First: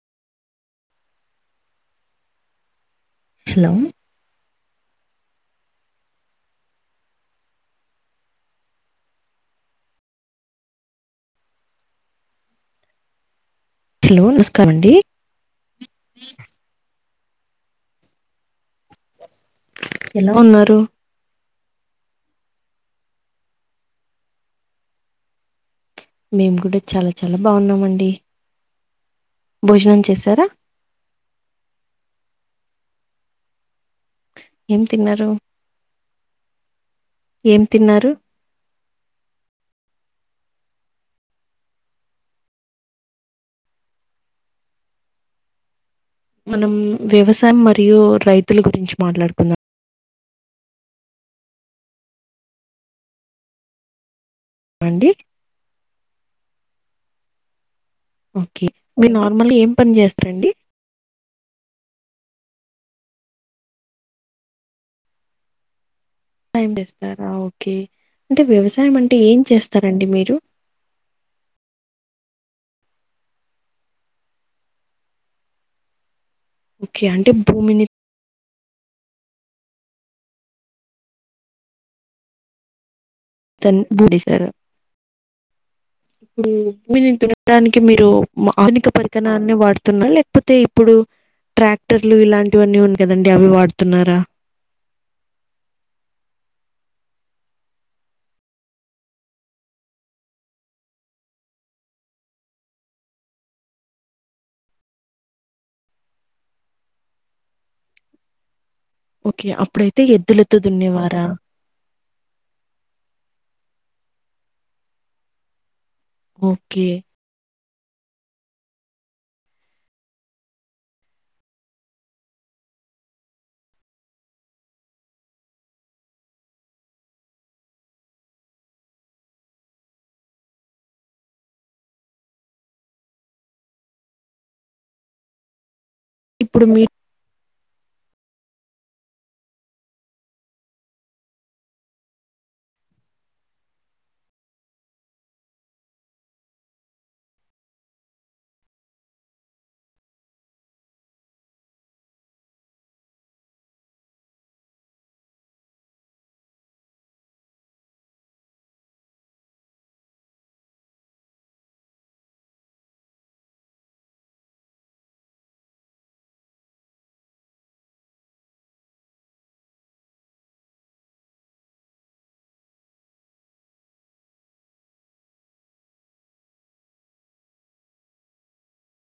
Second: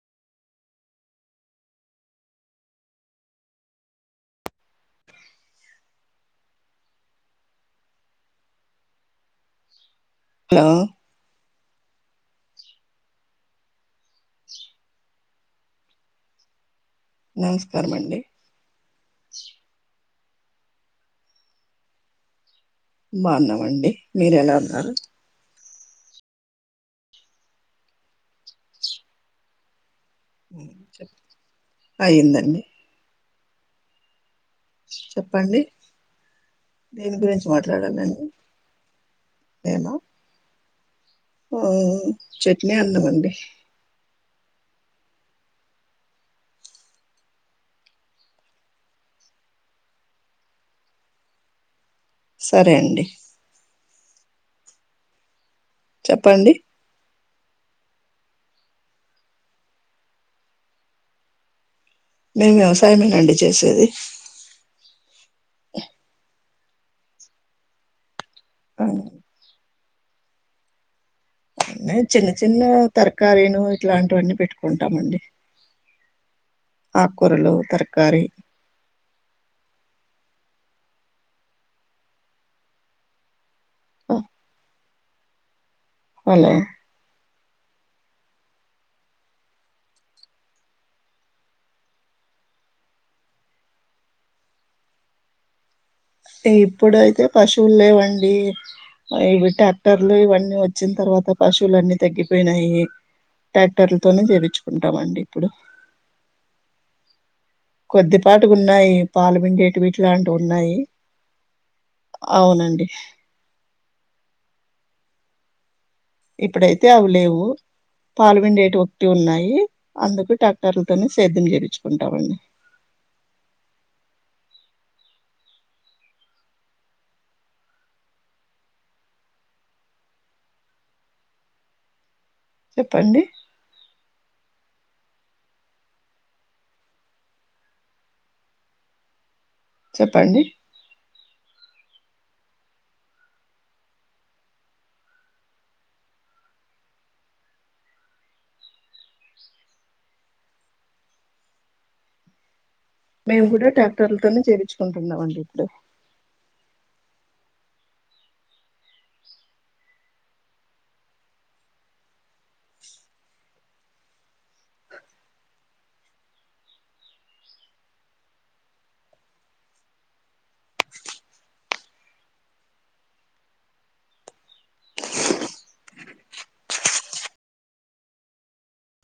Hello hello hello నమస్కారం అండి నమస్కారమండి ఎలా ఉన్నారు బాగున్నామండి మీరు ఎలా ఉన్నారు మేము కూడా చాలా చాలా బాగున్నామండి భోజనం చేసి అయ్యిందండి ఏం తిన్నారు చెప్పండి దేని గురించి ఏం తిన్నారు మాట్లాడాలండి ఏమో మ్ చట్నీ అన్నం అండి మనం వ్యవసాయం మరియు రైతుల గురించి మాట్లాడుకుందాం సరే అండి అండి చెప్పండి ఓకే మీరు నార్మల్గా ఏం పని చేస్తారండి మేము వ్యవసాయమేనండి చేసేది వ్యవసాయం చేస్తారా ఓకే అంటే ఆ, వ్యవసాయం అంటే ఏం చేస్త స్తారండి మీరు అన్న చిన్న చిన్న తరకారీను ఇట్లాంటివన్నీ పెట్టుకుంటామండి ఓకే అంటే ఆకూరలు భూమిని తరకారి తన్ ఆ, బూడి సారా ఇప్పుడు అలా భుజింతినే దానికి మీరు ఆధునిక పరికనాన్ని వాడుతున్నారు లేకపోతే ఇప్పుడు ట్రాక్టర్లు ఇలాంటివన్నీ ఉంది కదండి అవి వాడుతున్నారా ఈ ఇప్పుడైతే పశువులు లేవండి ఆ ఇవి ట్రాక్టర్లు ఇవన్నీ వచ్చిన తర్వాత పశువులు అన్ని తగ్గిపోయినాయి ట్రాక్టర్లతోనే చెప్పిచుకుంటామండి ఇప్పుడు కొద్దిపాటువున్నాయి పాలు ఓకే. పిండేటివి అప్పుడైతే ఇట్లాంటివి ఎద్దులతో ఉన్నాయి దున్నేవారా? అవునండి ఇప్పుడైతే ఓకే. అవి లేవు పాలుపిండేటివి ఒకటి ఉన్నాయి అందుకు ట్రాక్టర్లతోనే సేద్యం చెప్పిచుకుంటామండి చెప్పండి ఇప్పుడు మీ చెప్పండి మేము కూడా ట్రాక్టర్లతోనే చెప్పిచుకుంటున్నాం అండి ఇప్పుడు